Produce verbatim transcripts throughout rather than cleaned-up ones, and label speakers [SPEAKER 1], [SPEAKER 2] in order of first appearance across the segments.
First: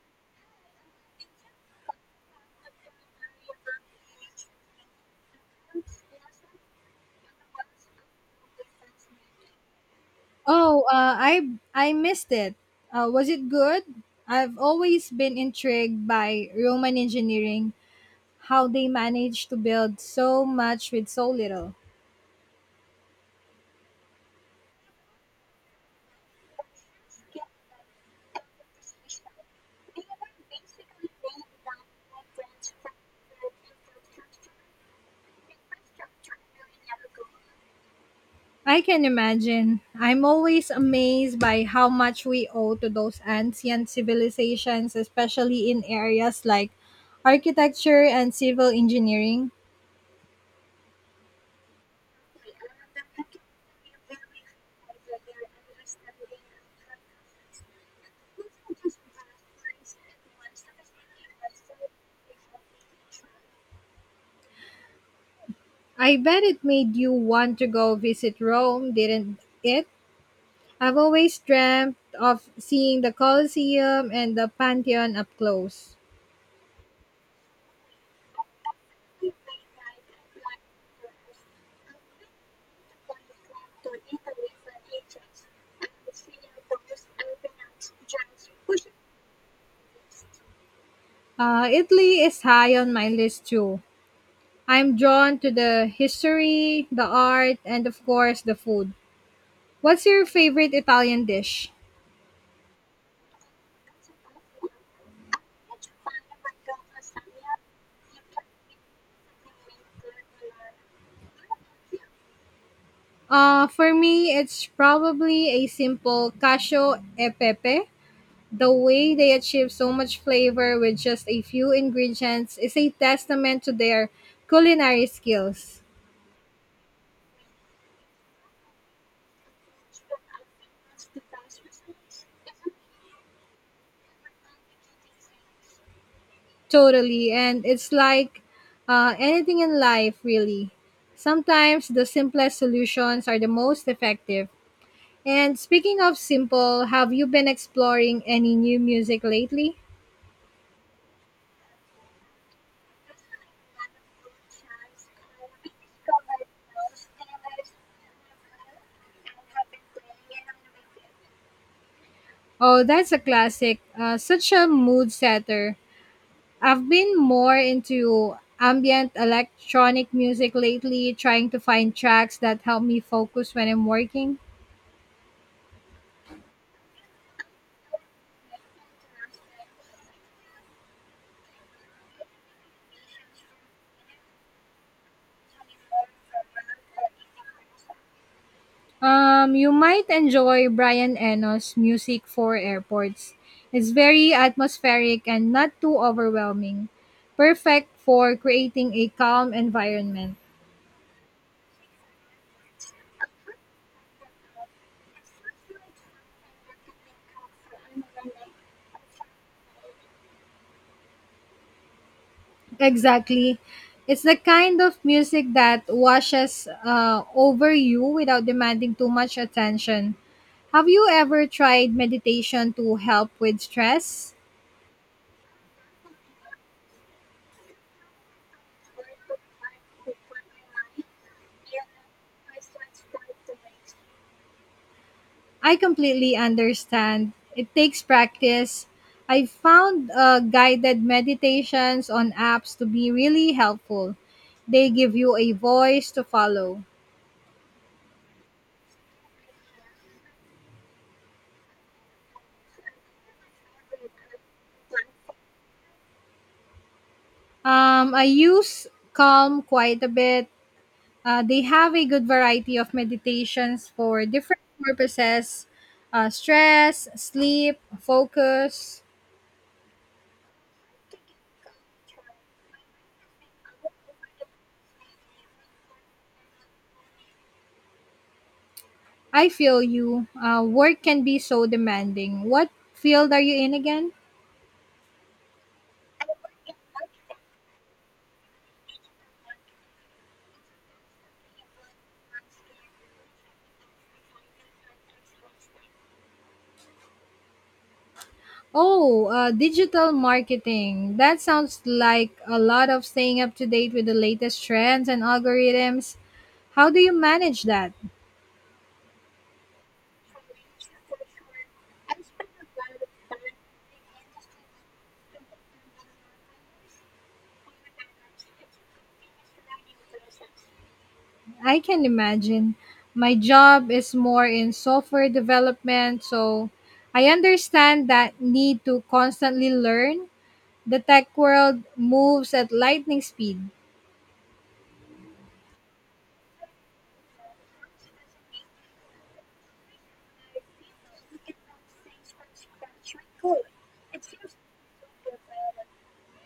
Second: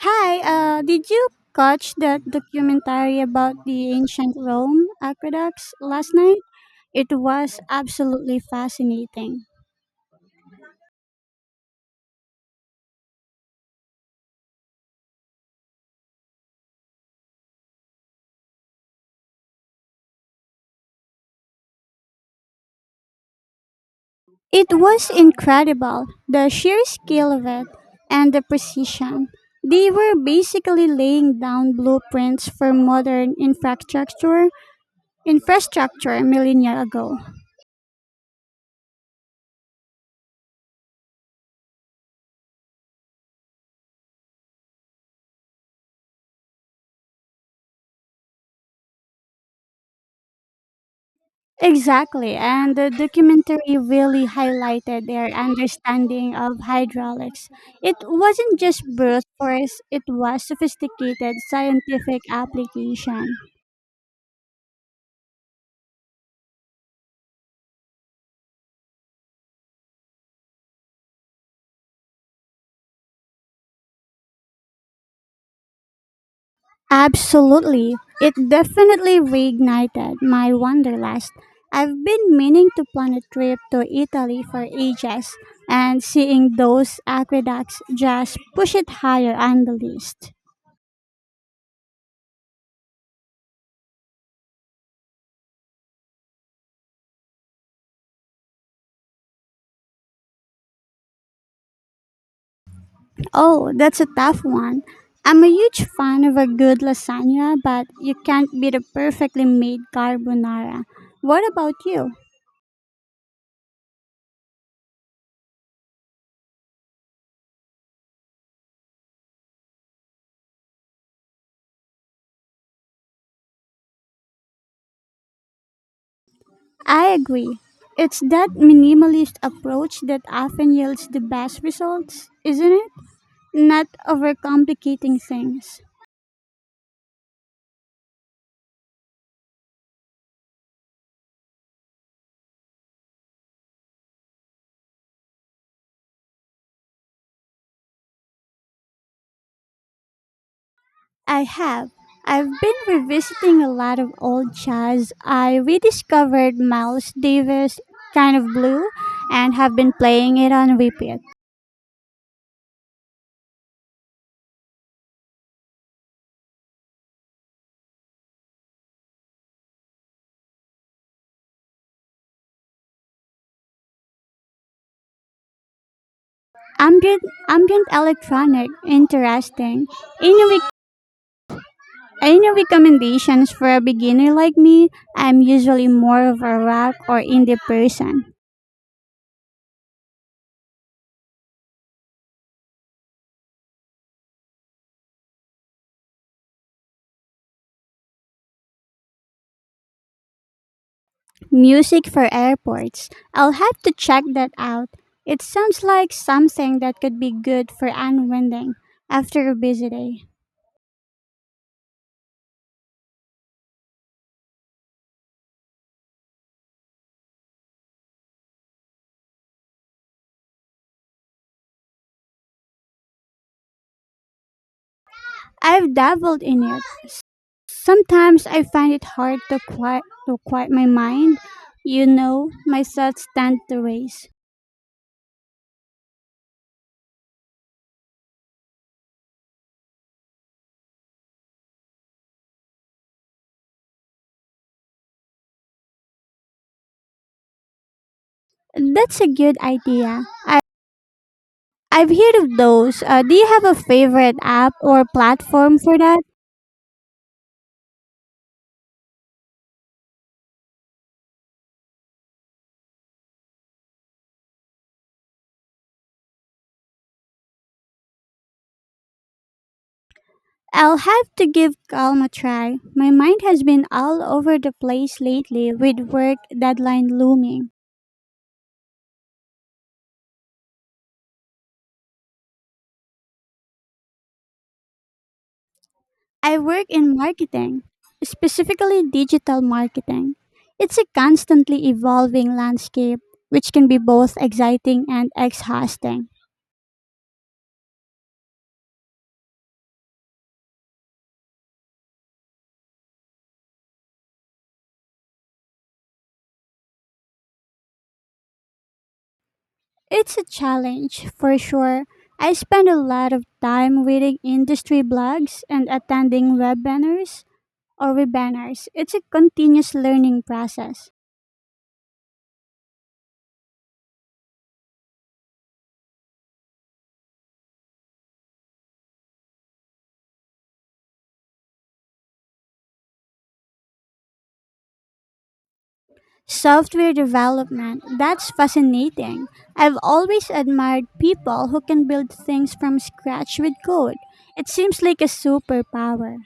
[SPEAKER 1] Hi, uh, did you catch that documentary about the ancient Rome aqueducts last night? It was absolutely fascinating.
[SPEAKER 2] Oh, uh, I I missed it. Uh, was it good? I've always been intrigued by Roman engineering, how they managed to build so much with so little.
[SPEAKER 1] It was incredible, the sheer scale of it and the precision. They were basically laying down blueprints for modern infrastructure infrastructure millennia ago.
[SPEAKER 2] I can imagine. I'm always amazed by how much we owe to those ancient civilizations, especially in areas like architecture and civil engineering.
[SPEAKER 1] Exactly, and the documentary really highlighted their understanding of hydraulics. It wasn't just brute force, it was sophisticated scientific application.
[SPEAKER 2] I bet it made you want to go visit Rome, didn't it? I've always dreamt of seeing the Colosseum and the Pantheon up close.
[SPEAKER 1] Absolutely, it definitely reignited my wanderlust. I've been meaning to plan a trip to Italy for ages, and seeing those aqueducts just push it higher on the list.
[SPEAKER 2] Uh, Italy is high on my list too. I'm drawn to the history, the art, and of course the food. What's your favorite Italian dish?
[SPEAKER 1] Oh, that's a tough one. I'm a huge fan of a good lasagna, but you can't beat a perfectly made carbonara. What about you?
[SPEAKER 2] Uh, for me, it's probably a simple cacio e pepe. The way they achieve so much flavor with just a few ingredients is a testament to their culinary skills.
[SPEAKER 1] I agree. It's that minimalist approach that often yields the best results, isn't it? Not overcomplicating things.
[SPEAKER 2] Totally. And it's like uh, anything in life, really. Sometimes the simplest solutions are the most effective. And speaking of simple, have you been exploring any new music lately?
[SPEAKER 1] I have. I've been revisiting a lot of old jazz. I rediscovered Miles Davis' Kind of Blue and have been playing it on repeat.
[SPEAKER 2] Oh, that's a classic. Uh, such a mood setter. I've been more into ambient electronic music lately, trying to find tracks that help me focus when I'm working.
[SPEAKER 1] Ambient, ambient electronic, interesting. Any, rec- any recommendations for a beginner like me? I'm usually more of a rock or indie person.
[SPEAKER 2] Um, you might enjoy Brian Eno's Music for Airports. It's very atmospheric and not too overwhelming. Perfect for creating a calm environment.
[SPEAKER 1] Music for airports. I'll have to check that out. It sounds like something that could be good for unwinding after a busy day.
[SPEAKER 2] Exactly. It's the kind of music that washes uh, over you without demanding too much attention. Have you ever tried meditation to help with stress?
[SPEAKER 1] I've dabbled in it. Sometimes I find it hard to quiet to quiet my mind. You know, my thoughts tend to race.
[SPEAKER 2] I completely understand. It takes practice. I found uh, guided meditations on apps to be really helpful. They give you a voice to follow.
[SPEAKER 1] That's a good idea. I've heard of those. Uh, do you have a favorite app or platform for that?
[SPEAKER 2] Um, I use Calm quite a bit. Uh, they have a good variety of meditations for different purposes, uh, stress, sleep, focus.
[SPEAKER 1] I'll have to give Calm a try. My mind has been all over the place lately with work deadline looming.
[SPEAKER 2] I feel you. Uh, work can be so demanding. What field are you in again?
[SPEAKER 1] I work in marketing, specifically digital marketing. It's a constantly evolving landscape, which can be both exciting and exhausting.
[SPEAKER 2] Oh, uh, digital marketing. That sounds like a lot of staying up to date with the latest trends and algorithms. How do you manage that?
[SPEAKER 1] It's a challenge, for sure. I spend a lot of time reading industry blogs and attending webinars or with banners. It's a continuous learning process.
[SPEAKER 2] I can imagine. My job is more in software development, so I understand that need to constantly learn. The tech world moves at lightning speed.
[SPEAKER 1] Software development, that's fascinating. I've always admired people who can build things from scratch with code. It seems like a superpower.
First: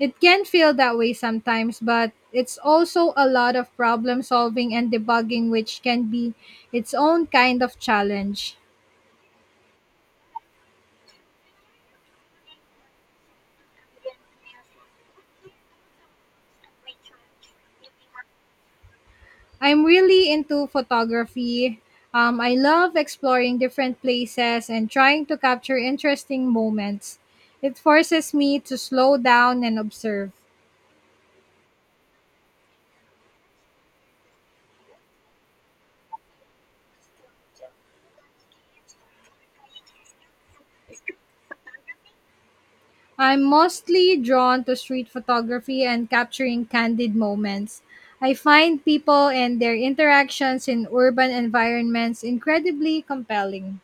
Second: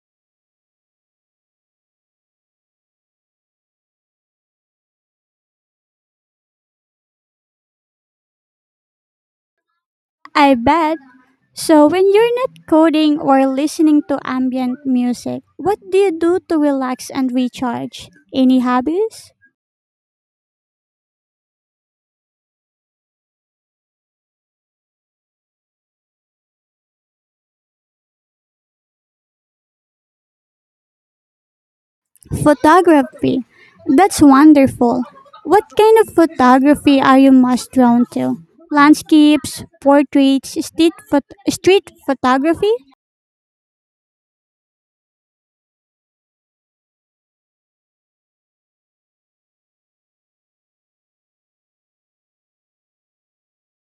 [SPEAKER 2] It can feel that way sometimes, but it's also a lot of problem solving and debugging, which can be its own kind of challenge.
[SPEAKER 1] I bet. So, when you're not coding or listening to ambient music, what do you do to relax and recharge? Any hobbies?
[SPEAKER 2] I'm really into photography. Um, I love exploring different places and trying to capture interesting moments. It forces me to slow down and observe.
[SPEAKER 1] Photography. That's wonderful. What kind of photography are you most drawn to? Landscapes, portraits, street, phot- street photography?
[SPEAKER 2] I'm mostly drawn to street photography and capturing candid moments. I find people and their interactions in urban environments incredibly compelling.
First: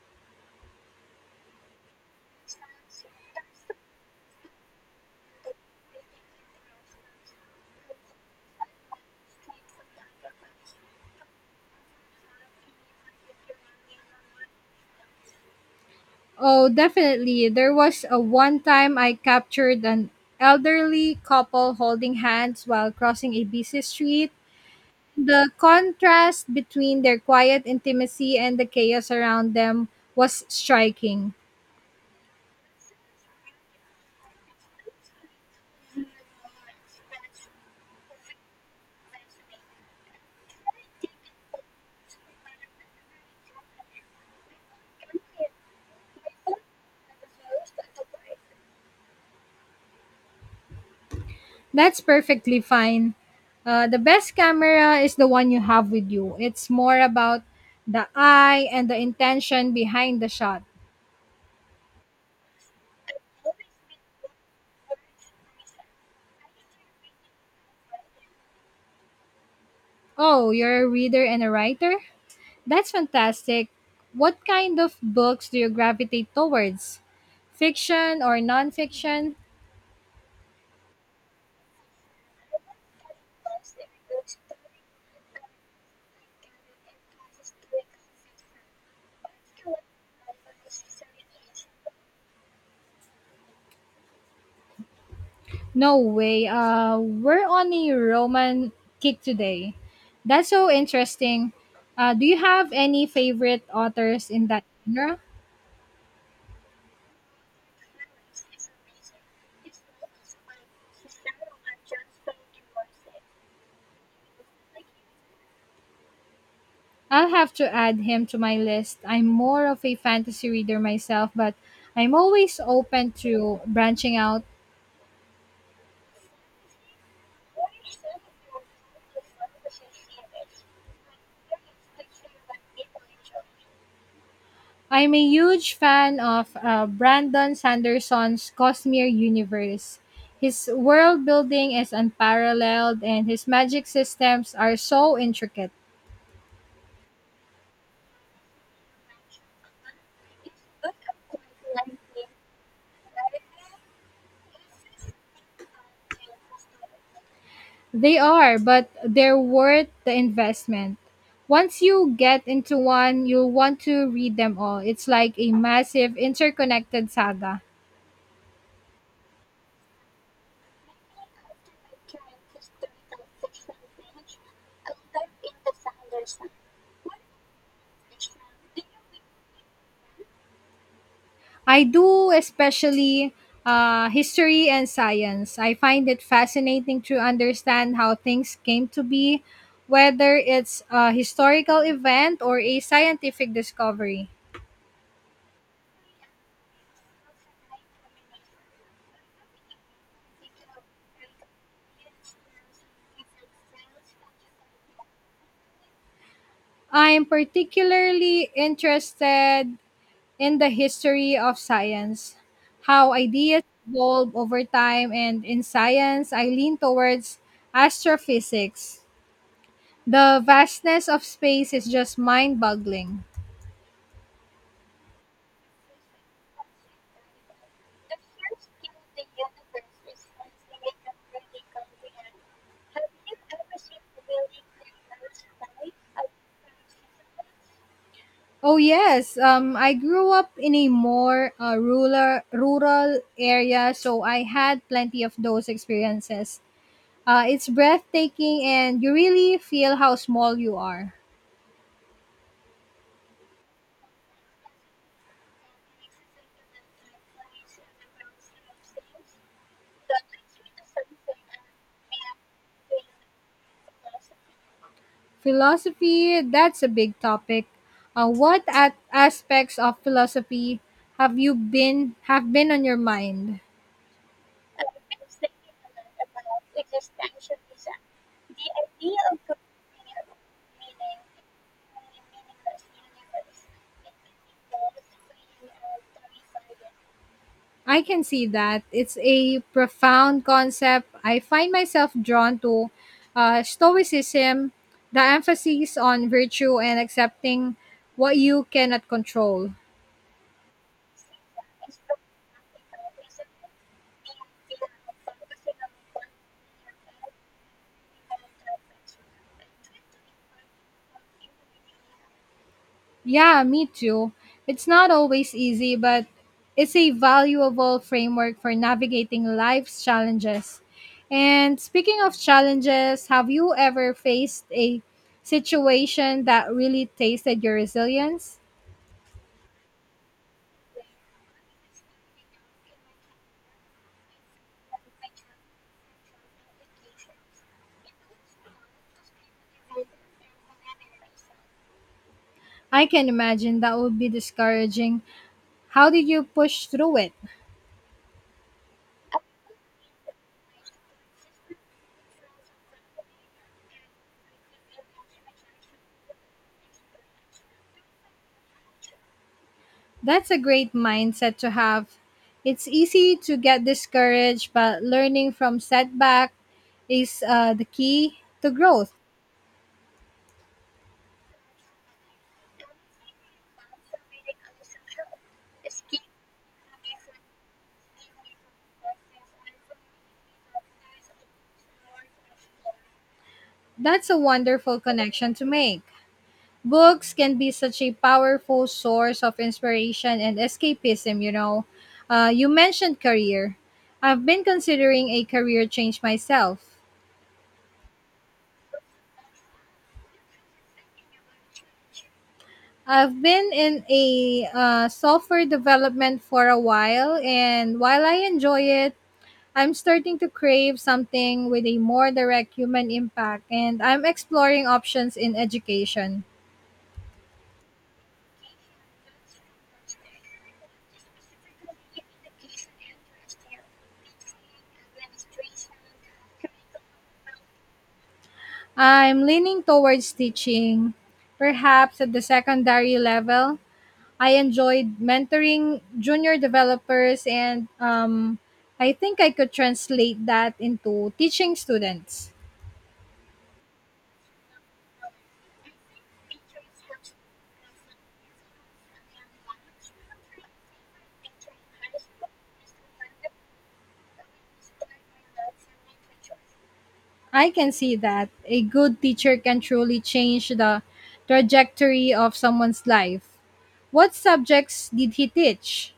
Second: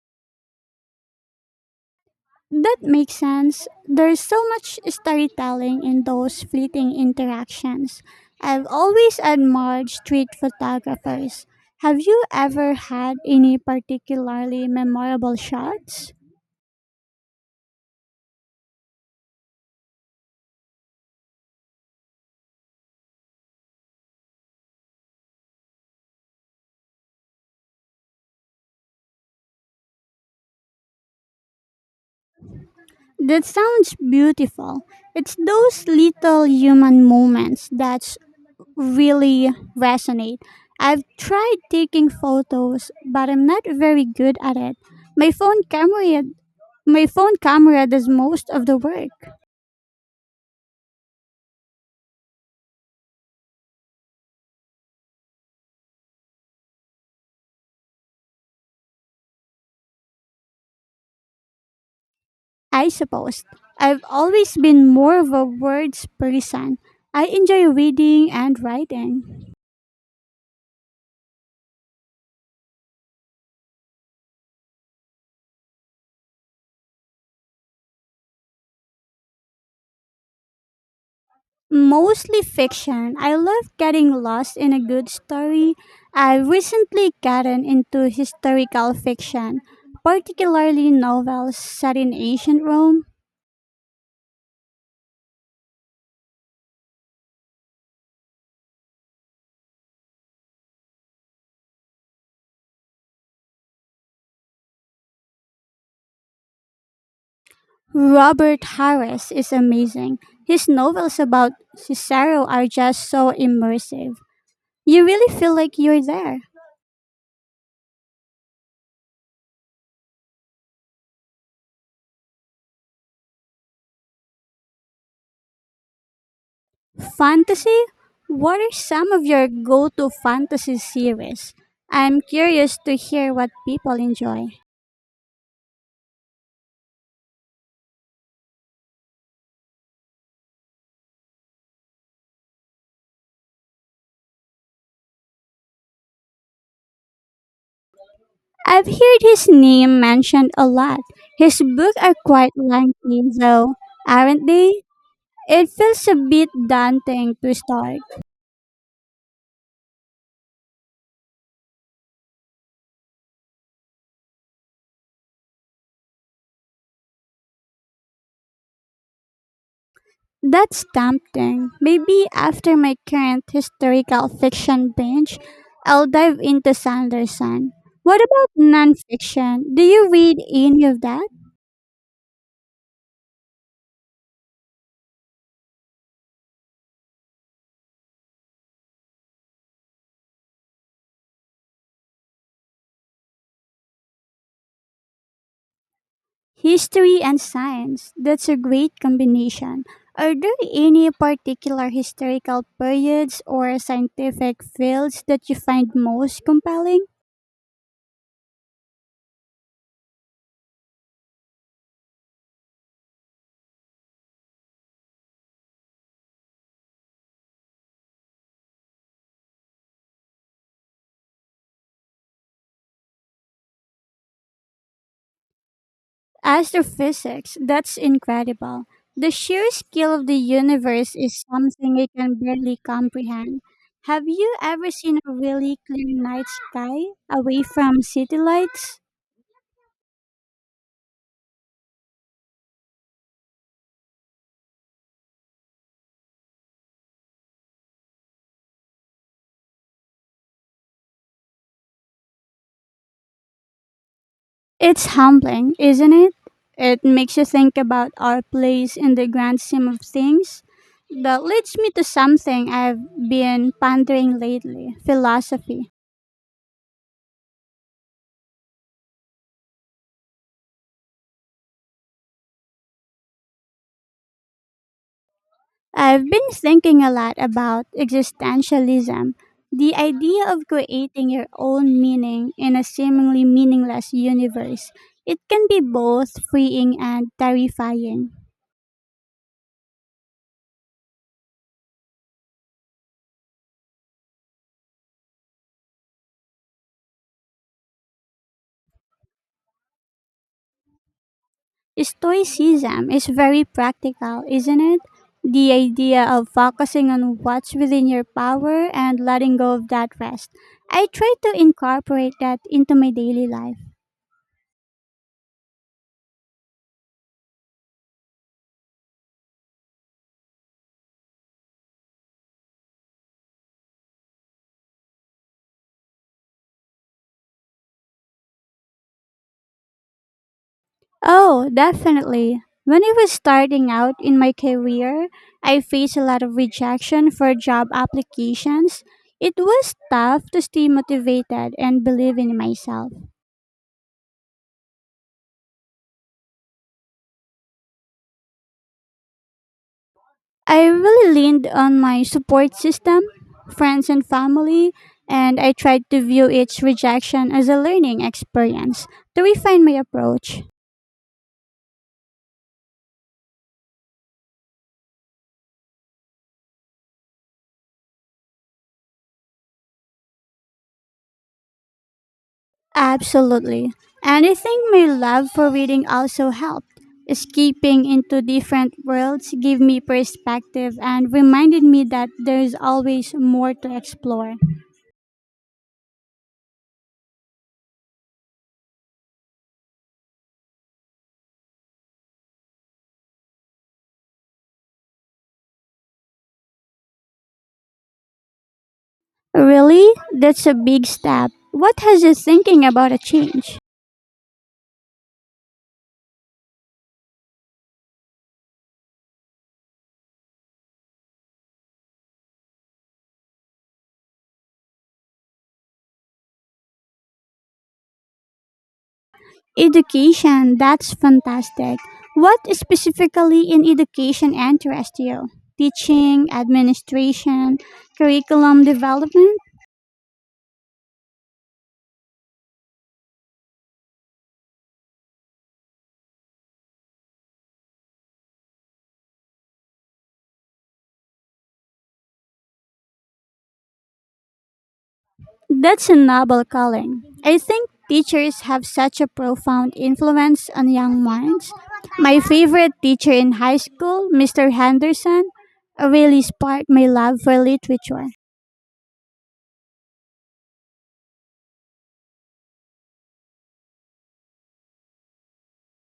[SPEAKER 1] That makes sense. There's so much storytelling in those fleeting interactions. I've always admired street photographers. Have you ever had any particularly memorable shots?
[SPEAKER 2] Oh, definitely. There was a one time I captured an elderly couple holding hands while crossing a busy street. The contrast between their quiet intimacy and the chaos around them was striking.
[SPEAKER 1] That sounds beautiful. It's those little human moments that really resonate. I've tried taking photos, but I'm not very good at it. My phone camera my phone camera does most of the work.
[SPEAKER 2] That's perfectly fine. Uh, the best camera is the one you have with you. It's more about the eye and the intention behind the shot.
[SPEAKER 1] I suppose. I've always been more of a words person. I enjoy reading and writing.
[SPEAKER 2] Oh, you're a reader and a writer? That's fantastic. What kind of books do you gravitate towards? Fiction or nonfiction?
[SPEAKER 1] Mostly fiction. I love getting lost in a good story. I recently gotten into historical fiction, particularly novels set in ancient Rome.
[SPEAKER 2] No way. Uh, we're on a Roman kick today. That's so interesting. Uh, do you have any favorite authors in that genre?
[SPEAKER 1] Robert Harris is amazing. His novels about Cicero are just so immersive. You really feel like you're there.
[SPEAKER 2] I'll have to add him to my list. I'm more of a fantasy reader myself, but I'm always open to branching out.
[SPEAKER 1] Fantasy? What are some of your go to fantasy series? I'm curious to hear what people enjoy.
[SPEAKER 2] I'm a huge fan of uh, Brandon Sanderson's Cosmere universe. His world building is unparalleled, and his magic systems are so intricate.
[SPEAKER 1] I've heard his name mentioned a lot. His books are quite lengthy, though, aren't they? It feels a bit daunting to start.
[SPEAKER 2] They are, but they're worth the investment. Once you get into one, you'll want to read them all. It's like a massive interconnected saga.
[SPEAKER 1] That's tempting. Maybe after my current historical fiction binge, I'll dive into Sanderson. What about nonfiction? Do you read any of that?
[SPEAKER 2] I do, especially uh, history and science. I find it fascinating to understand how things came to be, whether it's a historical event or a scientific discovery.
[SPEAKER 1] History and science. That's a great combination. Are there any particular historical periods or scientific fields that you find most compelling?
[SPEAKER 2] I'm particularly interested in the history of science, how ideas evolve over time, and in science, I lean towards astrophysics. The vastness of space is just mind boggling.
[SPEAKER 1] Astrophysics, that's incredible. The sheer scale of the universe is something I can barely comprehend. Have you ever seen a really clear night sky away from city
[SPEAKER 2] Oh
[SPEAKER 1] lights?
[SPEAKER 2] yes, um, I grew up in a more uh, rural rural area, so I had plenty of those experiences. Uh, it's breathtaking, and you really feel how small you are.
[SPEAKER 1] It's humbling, isn't it? It makes you think about our place in the grand scheme of things. That leads me to something I've been pondering lately philosophy.
[SPEAKER 2] Philosophy, that's a big topic. Uh, what at aspects of philosophy have you been have been on your mind?
[SPEAKER 1] I've been thinking a lot about existentialism, the idea of creating your own meaning in a seemingly meaningless universe. It can be both freeing and
[SPEAKER 2] I can
[SPEAKER 1] terrifying.
[SPEAKER 2] see that. It's a profound concept. I find myself drawn to uh, Stoicism, the emphasis on virtue and accepting what you cannot control.
[SPEAKER 1] Stoicism is very practical, isn't it? The idea of focusing on what's within your power and letting go of that rest. I try to incorporate that into my daily
[SPEAKER 2] Yeah,
[SPEAKER 1] life.
[SPEAKER 2] me too. It's not always easy, but it's a valuable framework for navigating life's challenges. And speaking of challenges, have you ever faced a situation that really tasted your resilience?
[SPEAKER 1] Oh, definitely. When I was starting out in my career, I faced a lot of rejection for job applications. It was tough to stay motivated and believe in
[SPEAKER 2] I
[SPEAKER 1] myself.
[SPEAKER 2] can imagine that would be discouraging. How did you push through it?
[SPEAKER 1] I really leaned on my support system, friends and family, and I tried to view each rejection as a learning experience to refine my
[SPEAKER 2] That's a
[SPEAKER 1] approach.
[SPEAKER 2] great mindset to have. It's easy to get discouraged, but learning from setback is uh, the key to growth.
[SPEAKER 1] Absolutely. And I think my love for reading also helped. Escaping into different worlds gave me perspective and reminded me that there's always more to
[SPEAKER 2] That's a
[SPEAKER 1] explore.
[SPEAKER 2] wonderful connection to make. Books can be such a powerful source of inspiration and escapism, you know. Uh, you mentioned career. I've been considering a career change myself.
[SPEAKER 1] Really? That's a big step. What has you thinking about a
[SPEAKER 2] I've been
[SPEAKER 1] change?
[SPEAKER 2] in a uh, software development for a while, and while I enjoy it, I'm starting to crave something with a more direct human impact, and I'm exploring options in education.
[SPEAKER 1] Education, that's fantastic. What specifically in education interests you? Teaching, administration, curriculum
[SPEAKER 2] I'm
[SPEAKER 1] development?
[SPEAKER 2] leaning towards teaching, perhaps at the secondary level. I enjoyed mentoring junior developers, and um, I think I could translate that into teaching students.
[SPEAKER 1] That's a noble calling. I think teachers have such a profound influence on young minds. My favorite teacher in high school, mister Henderson, really sparked my love for
[SPEAKER 2] I can see
[SPEAKER 1] literature.
[SPEAKER 2] that a good teacher can truly change the trajectory of someone's life. What subjects did he teach?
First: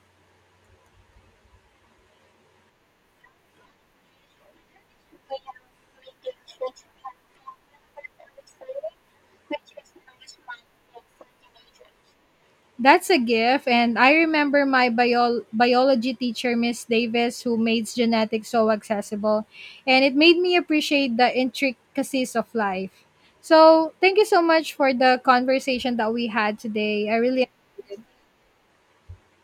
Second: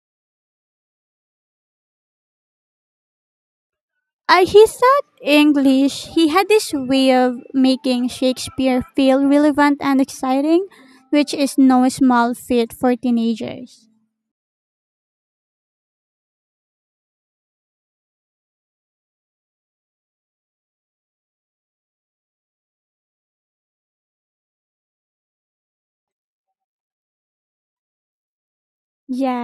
[SPEAKER 1] Uh, he taught English. He had this way of making Shakespeare feel relevant and exciting, which is no small feat for
[SPEAKER 2] That's a gift,
[SPEAKER 1] teenagers.
[SPEAKER 2] and I remember my bio- biology teacher, Miss Davis, who made genetics so accessible, and it made me appreciate the intricacies of life. So, thank you so much for the conversation that we had today. I really enjoyed it.
[SPEAKER 1] Yes,